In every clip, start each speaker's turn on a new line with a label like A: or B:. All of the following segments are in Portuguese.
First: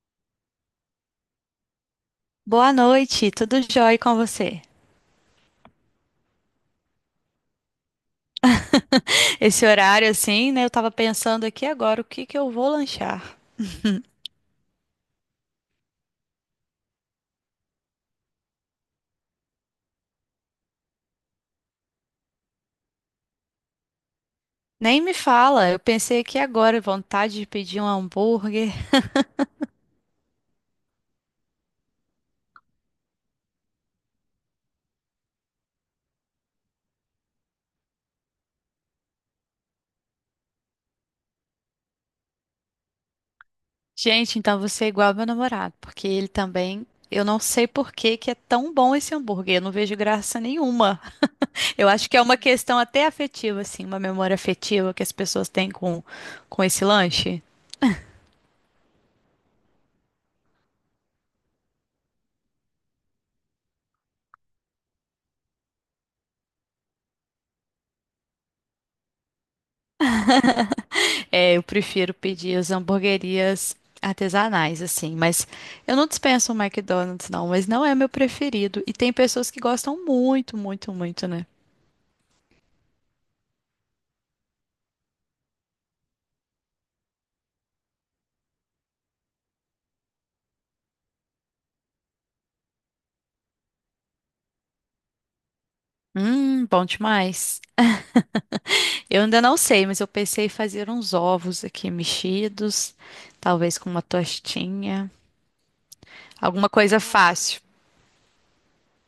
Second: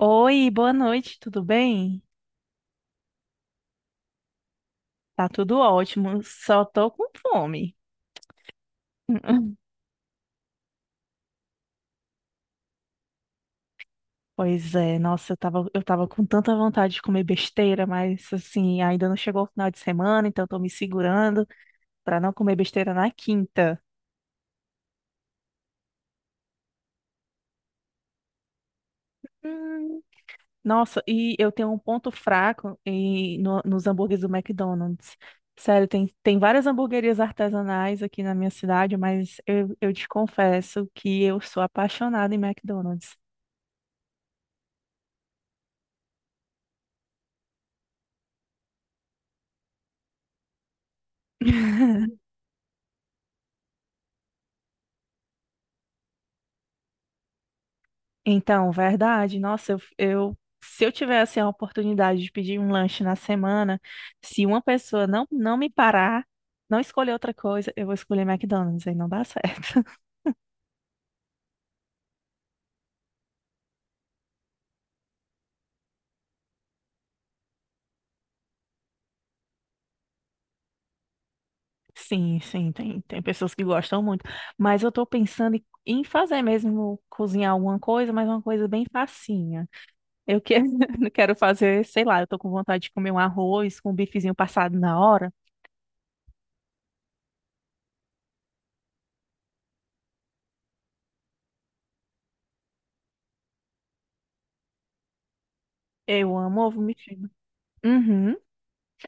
A: Oi, boa noite, tudo bem?
B: Boa noite, tudo jóia com você?
A: Tá tudo ótimo, só tô com fome.
B: Esse horário assim, né? Eu tava pensando aqui agora o que que eu vou lanchar.
A: Pois é, nossa, eu tava com tanta vontade de comer besteira, mas assim, ainda não chegou o final de semana, então tô me segurando pra não comer besteira na quinta.
B: Nem me fala, eu pensei aqui agora, vontade de pedir um hambúrguer.
A: Hum, nossa, e eu tenho um ponto fraco nos hambúrgueres do McDonald's. Sério, tem várias hamburguerias artesanais aqui na minha cidade, mas eu te confesso que eu sou apaixonada em McDonald's.
B: Gente, então você é igual ao meu namorado, porque ele também, eu não sei por que que é tão bom esse hambúrguer, eu não vejo graça nenhuma. Eu acho que é uma questão até afetiva, assim, uma memória afetiva que as pessoas têm com esse lanche.
A: Então, verdade. Nossa, se eu tivesse a oportunidade de pedir um lanche na semana, se uma pessoa não me parar, não escolher outra coisa, eu vou escolher McDonald's, aí não dá certo.
B: É, eu prefiro pedir as hamburguerias artesanais, assim, mas eu não dispenso o McDonald's, não, mas não é meu preferido. E tem pessoas que gostam muito, muito, muito, né?
A: Sim, sim, tem pessoas que gostam muito. Mas eu tô pensando em fazer mesmo, cozinhar alguma coisa, mas uma coisa bem facinha. Eu que, quero fazer, sei lá, eu tô com vontade de comer um arroz com um bifezinho passado na hora.
B: Bom demais. Eu ainda não sei, mas eu pensei em fazer uns ovos aqui mexidos, talvez com uma tostinha,
A: Eu amo
B: alguma
A: ovo
B: coisa
A: mexido.
B: fácil.
A: Uhum.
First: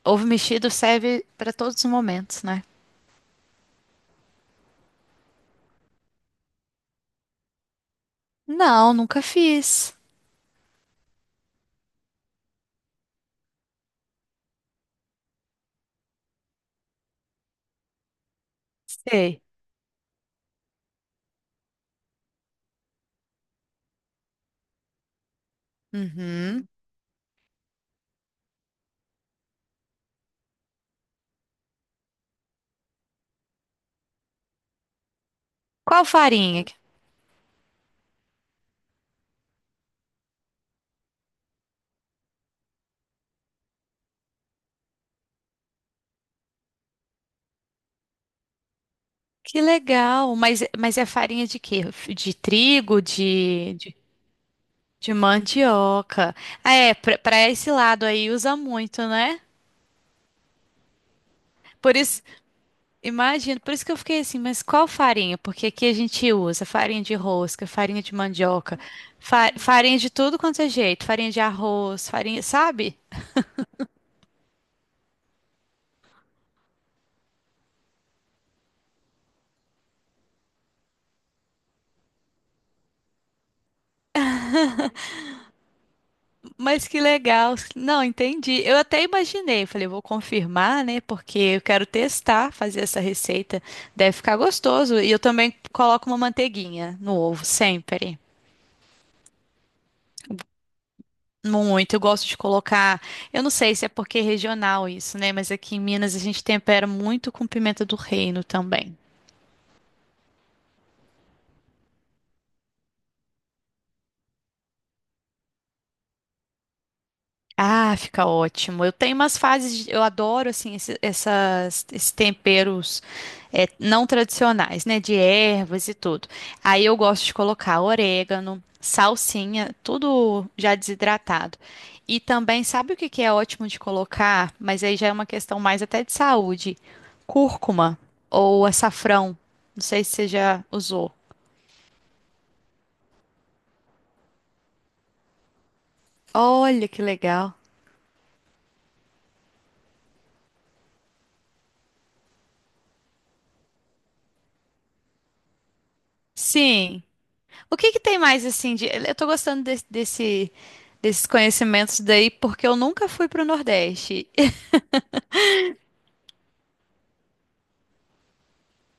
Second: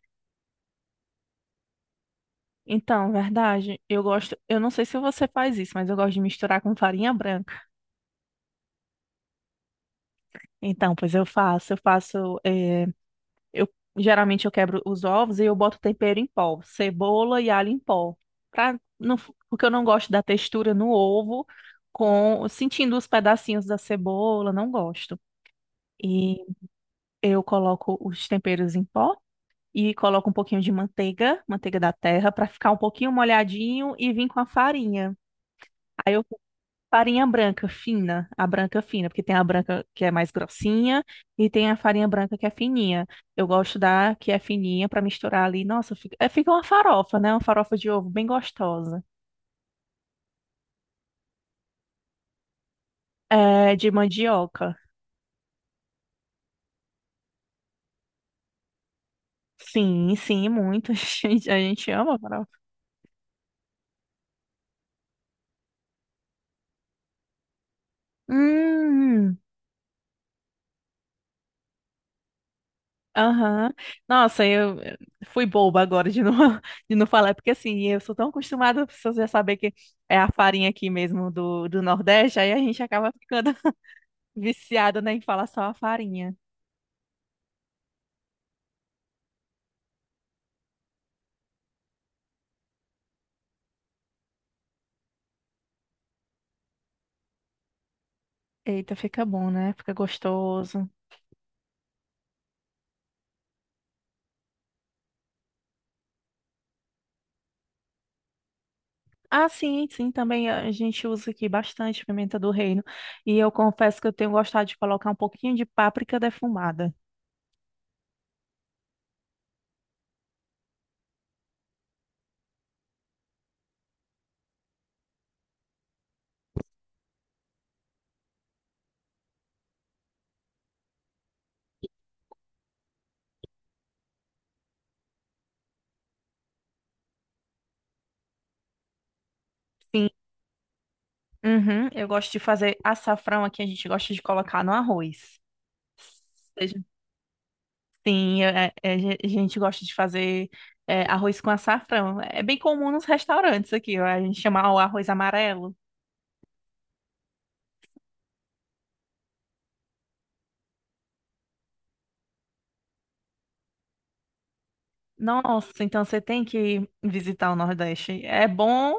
B: Ovo mexido serve para todos os momentos, né?
A: Então, verdade, eu gosto, eu não sei se você faz isso, mas eu gosto de misturar com farinha branca.
B: Não, nunca fiz.
A: Então, pois eu faço, eu geralmente eu quebro os ovos e eu boto tempero em pó, cebola e alho em pó, pra, não, f-
B: Sei.
A: porque eu não gosto da textura no ovo, com sentindo os pedacinhos da cebola, não gosto. E
B: Uhum.
A: eu coloco os temperos em pó e coloco um pouquinho de manteiga, manteiga da terra, para ficar um pouquinho molhadinho e vim com a farinha.
B: Qual farinha?
A: Farinha branca fina, a branca fina, porque tem a branca que é mais grossinha e tem a farinha branca que é fininha. Eu gosto da que é fininha para misturar ali. Nossa, fica uma farofa, né? Uma farofa de ovo bem gostosa.
B: Que legal. Mas é farinha de quê? De trigo,
A: É, de mandioca.
B: de mandioca. Ah, é, pra, pra esse lado aí usa muito, né?
A: Sim, sim, muito. A gente
B: Por
A: ama
B: isso,
A: farofa.
B: imagino, por isso que eu fiquei assim, mas qual farinha? Porque aqui a gente usa farinha de rosca, farinha de mandioca,
A: Hum,
B: farinha de tudo quanto é jeito, farinha de arroz, farinha, sabe?
A: aham. Nossa, eu fui boba agora de não, de não falar, porque assim, eu sou tão acostumada, as pessoas já saber que é a farinha aqui mesmo do Nordeste, aí a gente acaba ficando. Viciada, né, em falar só a farinha.
B: Mas que legal. Não, entendi. Eu até imaginei, falei, vou confirmar, né? Porque eu quero testar, fazer essa receita. Deve ficar gostoso. E eu também coloco uma manteiguinha no ovo, sempre.
A: Eita, fica bom, né? Fica gostoso.
B: Muito. Eu gosto de colocar. Eu não sei se é porque é regional isso, né? Mas aqui em Minas a gente tempera muito com pimenta do reino também.
A: Ah, sim, sim, também a gente usa aqui bastante pimenta do reino. E eu confesso que eu tenho gostado de colocar um pouquinho de páprica defumada.
B: Ah, fica ótimo. Eu tenho umas fases, eu adoro assim essas, esses temperos não tradicionais, né, de ervas e tudo. Aí eu gosto de colocar orégano, salsinha, tudo já desidratado. E também, sabe o que que é ótimo de colocar? Mas aí já é uma questão mais até de saúde. Cúrcuma ou açafrão. Não sei
A: Sim.
B: se você já usou.
A: Uhum, eu gosto de fazer açafrão aqui, a gente gosta de colocar no arroz. Seja-
B: Olha que legal.
A: A gente gosta de fazer arroz com açafrão. É bem comum nos restaurantes aqui, ó, a gente chama o arroz amarelo.
B: Sim. O que que tem mais assim de... Eu tô gostando desse, desses conhecimentos daí porque eu nunca fui pro Nordeste.
A: Nossa, então você tem que visitar o Nordeste. É bom,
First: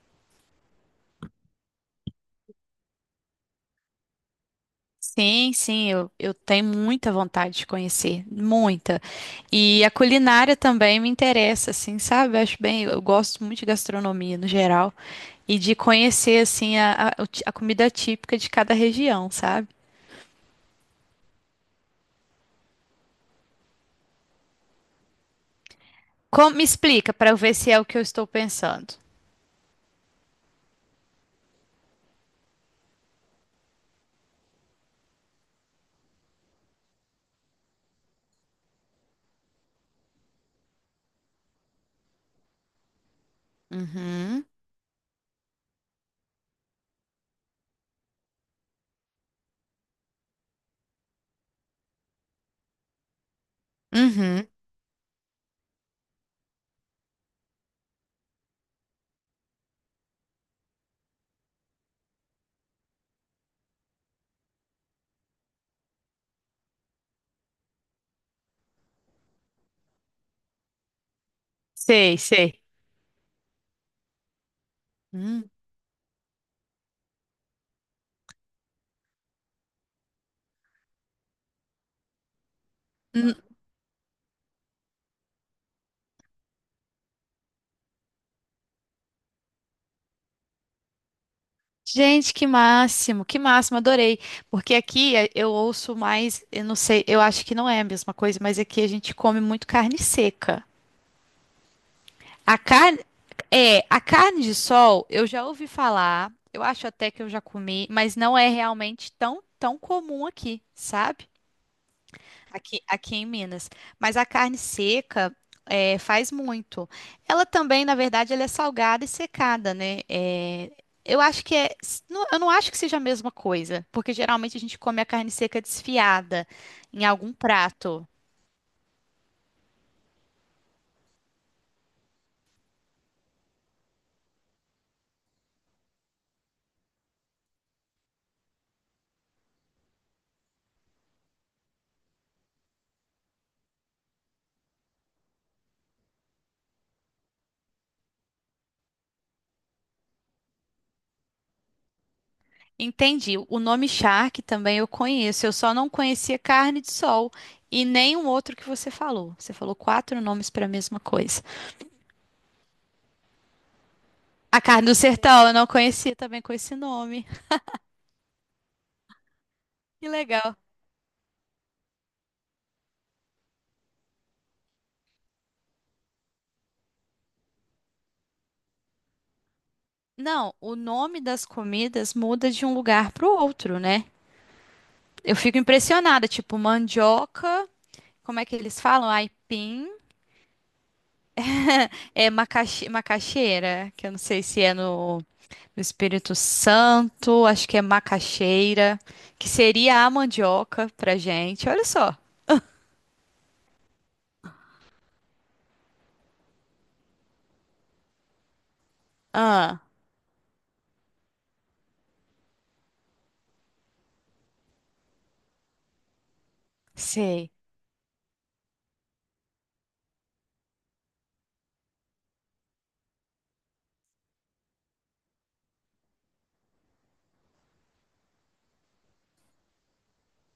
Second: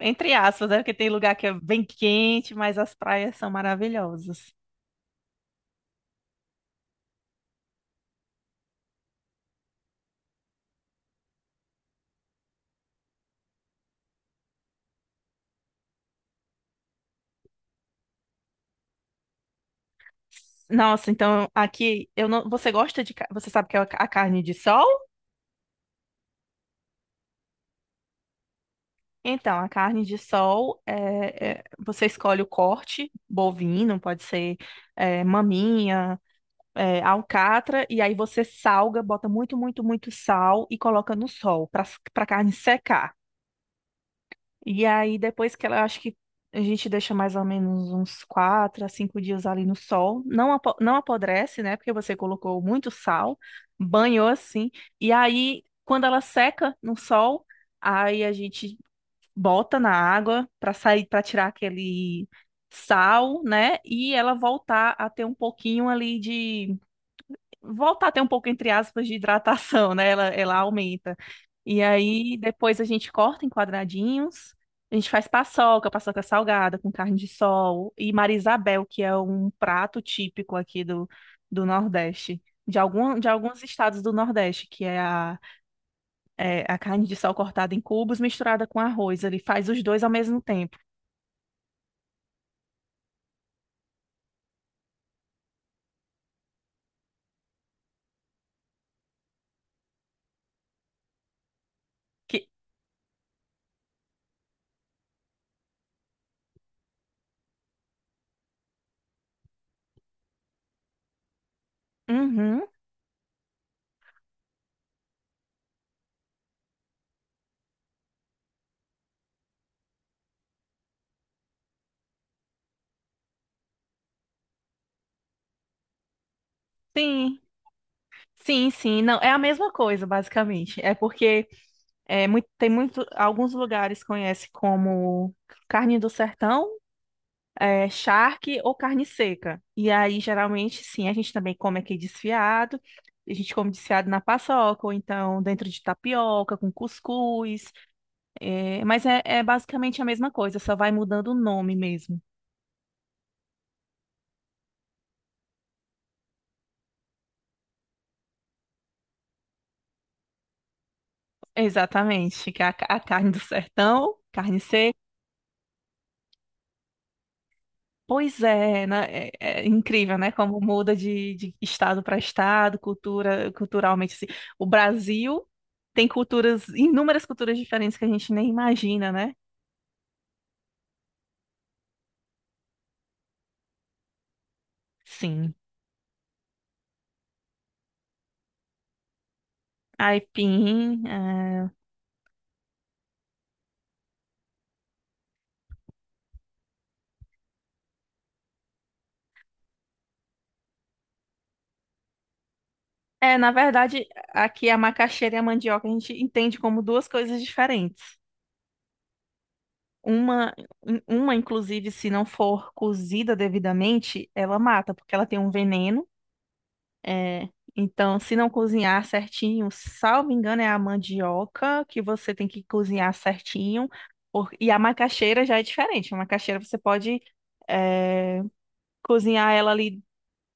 A: entre aspas, né? Porque tem lugar que é bem quente, mas as praias são maravilhosas.
B: Sim, sim, eu tenho muita vontade de conhecer, muita. E a culinária também me interessa, assim, sabe? Eu acho bem, eu gosto muito de gastronomia no geral e de conhecer assim o a comida típica de cada região, sabe?
A: Nossa, então aqui eu não. Você gosta de. Ca- Você sabe que é a carne de sol?
B: Como, me explica para eu ver se é o que eu estou pensando.
A: Então, a carne de sol você escolhe o corte bovino, pode ser maminha, alcatra, e aí você salga, bota muito, muito, muito sal e coloca no sol para para a carne secar.
B: Uhum,
A: E aí, depois que ela, eu acho que a gente deixa mais ou menos uns quatro a cinco dias ali no sol. Não, não apodrece, né? Porque você colocou muito sal, banhou
B: uhum,
A: assim. E aí, quando ela seca no sol, aí a gente bota na água para sair, para tirar aquele sal, né? E ela voltar a ter um pouco, entre aspas, de hidratação, né? Ela aumenta. E
B: sei,
A: aí
B: sei.
A: depois a gente corta em quadradinhos, a gente faz
B: Hum.
A: paçoca, paçoca salgada com carne de sol e Marisabel, que é um prato típico aqui do Nordeste. De alguns estados do Nordeste, que é é a carne de sol cortada em cubos misturada com arroz. Ele faz os dois ao mesmo tempo.
B: Gente, que máximo, adorei. Porque aqui eh, eu ouço mais, eu não sei, eu acho que não é a mesma coisa, mas aqui a gente come muito carne seca.
A: Que,
B: A carne, é, a carne de sol, eu já ouvi falar, eu acho até que eu já comi, mas não é realmente tão, tão comum aqui, sabe?
A: uhum,
B: Aqui, aqui em Minas. Mas a carne seca é, faz muito. Ela também, na verdade, ela é salgada e secada, né? É, eu acho que é. Eu não acho que seja a mesma coisa, porque geralmente a gente come a carne seca desfiada em algum
A: sim,
B: prato.
A: sim, sim. Não, é a mesma coisa, basicamente. É porque é, muito, tem muito, alguns lugares conhece como carne do sertão, charque ou carne seca. E aí, geralmente, sim, a gente também come aqui desfiado. A gente come desfiado na paçoca, ou então dentro de tapioca, com cuscuz. É basicamente a mesma coisa, só vai mudando o nome mesmo.
B: Entendi. O nome charque também eu conheço. Eu só não conhecia carne de sol e nenhum outro que você falou. Você falou quatro nomes para a mesma coisa.
A: Exatamente, que é a carne do sertão, carne
B: A carne
A: seca.
B: do sertão eu não conhecia também com esse nome.
A: Pois é, né? É, é
B: Que
A: incrível, né?
B: legal.
A: Como muda de estado para estado, cultura, culturalmente. Assim. O Brasil tem culturas, inúmeras culturas diferentes que a gente nem imagina, né?
B: Não, o nome das comidas muda de um lugar para o outro, né? Eu
A: Sim.
B: fico impressionada, tipo mandioca, como é que eles falam? Aipim,
A: Aipim. É,
B: é macaxeira, que eu não sei se é no Espírito Santo, acho que é macaxeira, que seria a mandioca pra gente. Olha só.
A: é, na verdade, aqui a macaxeira e a mandioca a gente entende como duas coisas diferentes.
B: Ah,
A: Uma, uma, inclusive, se não for cozida devidamente, ela mata, porque ela tem um veneno. É,
B: sei.
A: então, se não cozinhar certinho, salvo engano, é a mandioca que você tem que cozinhar certinho. E a macaxeira já é diferente. A macaxeira você pode é, cozinhar ela ali,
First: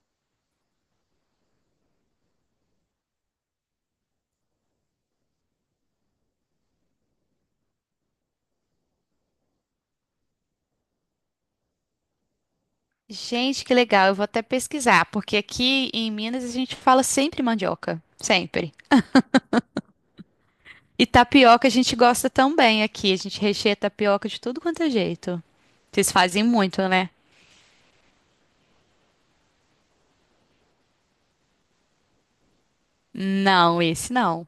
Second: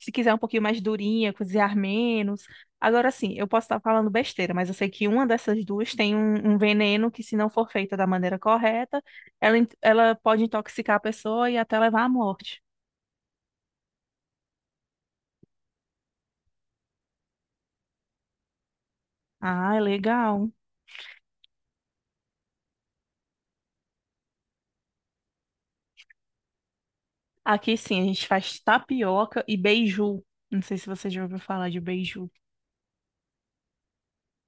A: se quiser um pouquinho mais durinha, cozinhar menos. Agora sim, eu posso estar falando besteira, mas eu sei que uma dessas duas tem um veneno que, se não for feita da maneira correta, ela pode intoxicar a pessoa e até levar à morte.
B: Gente, que legal. Eu vou até pesquisar, porque aqui em Minas a gente fala sempre mandioca, sempre.
A: Ah, é legal.
B: E tapioca a gente gosta também aqui. A gente recheia tapioca de tudo quanto é jeito. Vocês fazem muito, né?
A: Aqui sim, a gente faz tapioca e beiju. Não sei se você já ouviu falar de beiju.
B: Não, esse não.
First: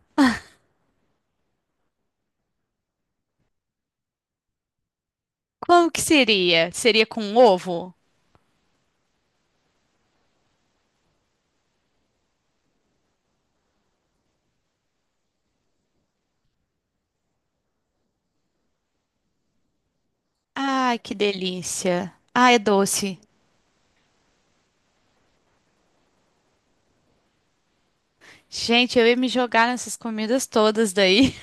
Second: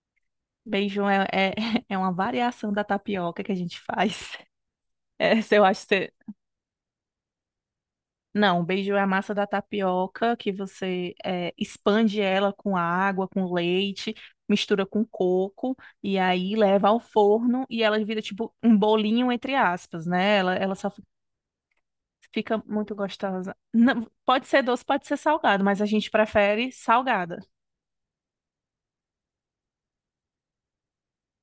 A: Beiju é uma variação da tapioca que a gente faz. Essa eu acho que
B: Como que
A: você...
B: seria? Seria com ovo?
A: Não, beiju é a massa da tapioca que você expande ela com água, com leite, mistura com coco e aí leva ao forno e ela vira tipo um bolinho entre aspas, né?
B: Ai, que delícia. Ah,
A: Fica
B: é
A: muito
B: doce.
A: gostosa. Não, pode ser doce, pode ser salgado, mas a gente prefere salgada.
B: Gente, eu ia me jogar nessas comidas todas daí.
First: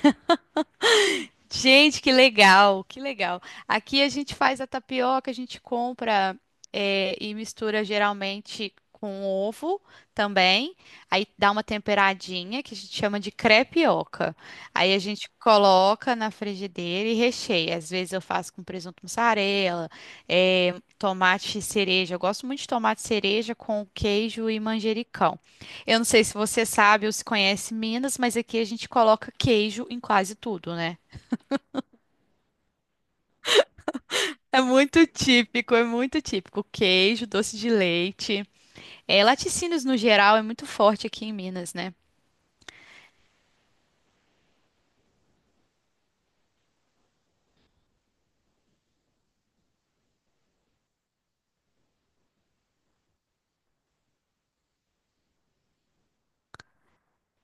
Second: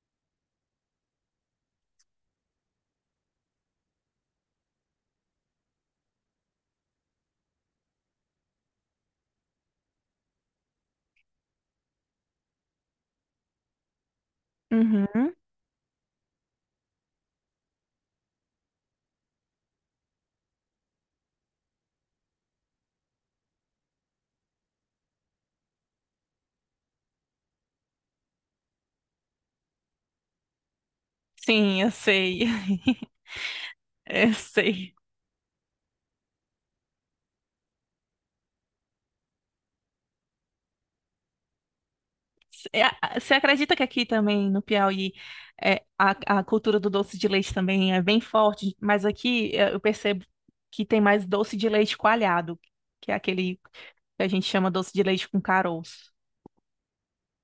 B: Gente, que legal, que legal. Aqui a gente faz a tapioca, a gente compra eh, e mistura geralmente com ovo também. Aí dá uma temperadinha que a gente chama de crepioca. Aí a gente
A: Uhum.
B: coloca na frigideira e recheia. Às vezes eu faço com presunto mussarela, eh, tomate cereja. Eu gosto muito de tomate cereja com queijo e manjericão. Eu não sei se você sabe ou se conhece Minas, mas aqui a gente coloca queijo em quase tudo, né?
A: Sim, eu sei. Eu
B: É
A: sei.
B: muito típico, é muito típico. Queijo, doce de leite. É, laticínios no geral é muito forte aqui em Minas, né?
A: É, a- Você acredita que aqui também no Piauí a cultura do doce de leite também é bem forte, mas aqui eu percebo que tem mais doce de leite coalhado, que é aquele que a gente chama doce de leite com caroço.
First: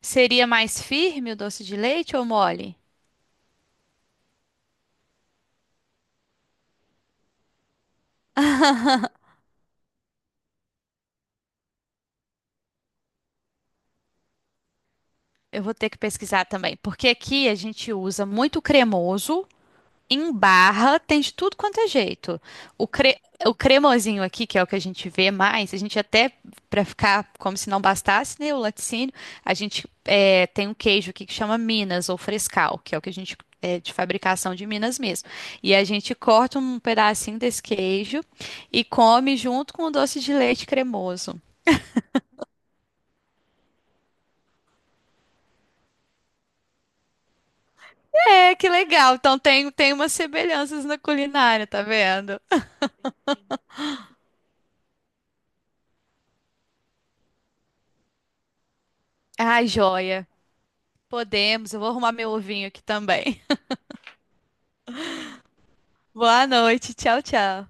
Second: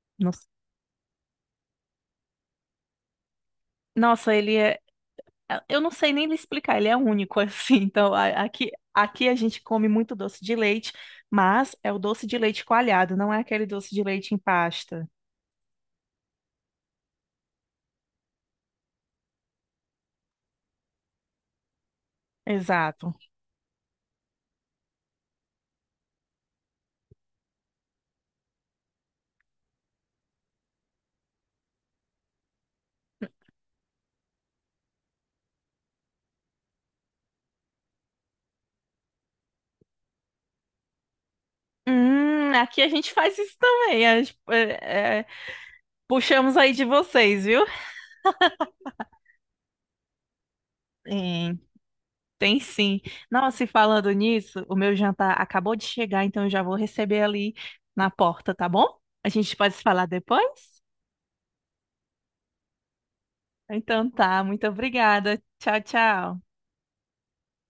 B: Seria
A: Nos-
B: mais firme o doce de leite ou mole?
A: Nossa, ele é. Eu não sei nem lhe explicar, ele é único assim. Então, aqui, aqui a gente come muito doce de leite, mas é o doce de leite coalhado, não é aquele doce de leite em pasta.
B: Eu vou ter que pesquisar também, porque aqui a gente usa muito cremoso. Em barra tem de tudo quanto é jeito. O,
A: Exato.
B: cre... o cremosinho aqui, que é o que a gente vê mais, a gente até, para ficar como se não bastasse, né, o laticínio, a gente é, tem um queijo aqui que chama Minas ou Frescal, que é o que a gente é de fabricação de Minas mesmo. E a gente corta um pedacinho desse queijo e come junto com o doce de leite cremoso.
A: Aqui a gente faz isso também. A gente, puxamos aí de vocês, viu?
B: É, que legal. Então tem, tem umas semelhanças na
A: Tem,
B: culinária, tá vendo?
A: tem sim. Nossa, e falando nisso, o meu jantar acabou de chegar, então eu já vou receber ali na porta, tá bom? A gente
B: Ai,
A: pode se falar
B: joia.
A: depois?
B: Podemos, eu vou arrumar meu ovinho aqui também.
A: Então tá, muito obrigada. Tchau, tchau.
B: Boa noite. Tchau, tchau.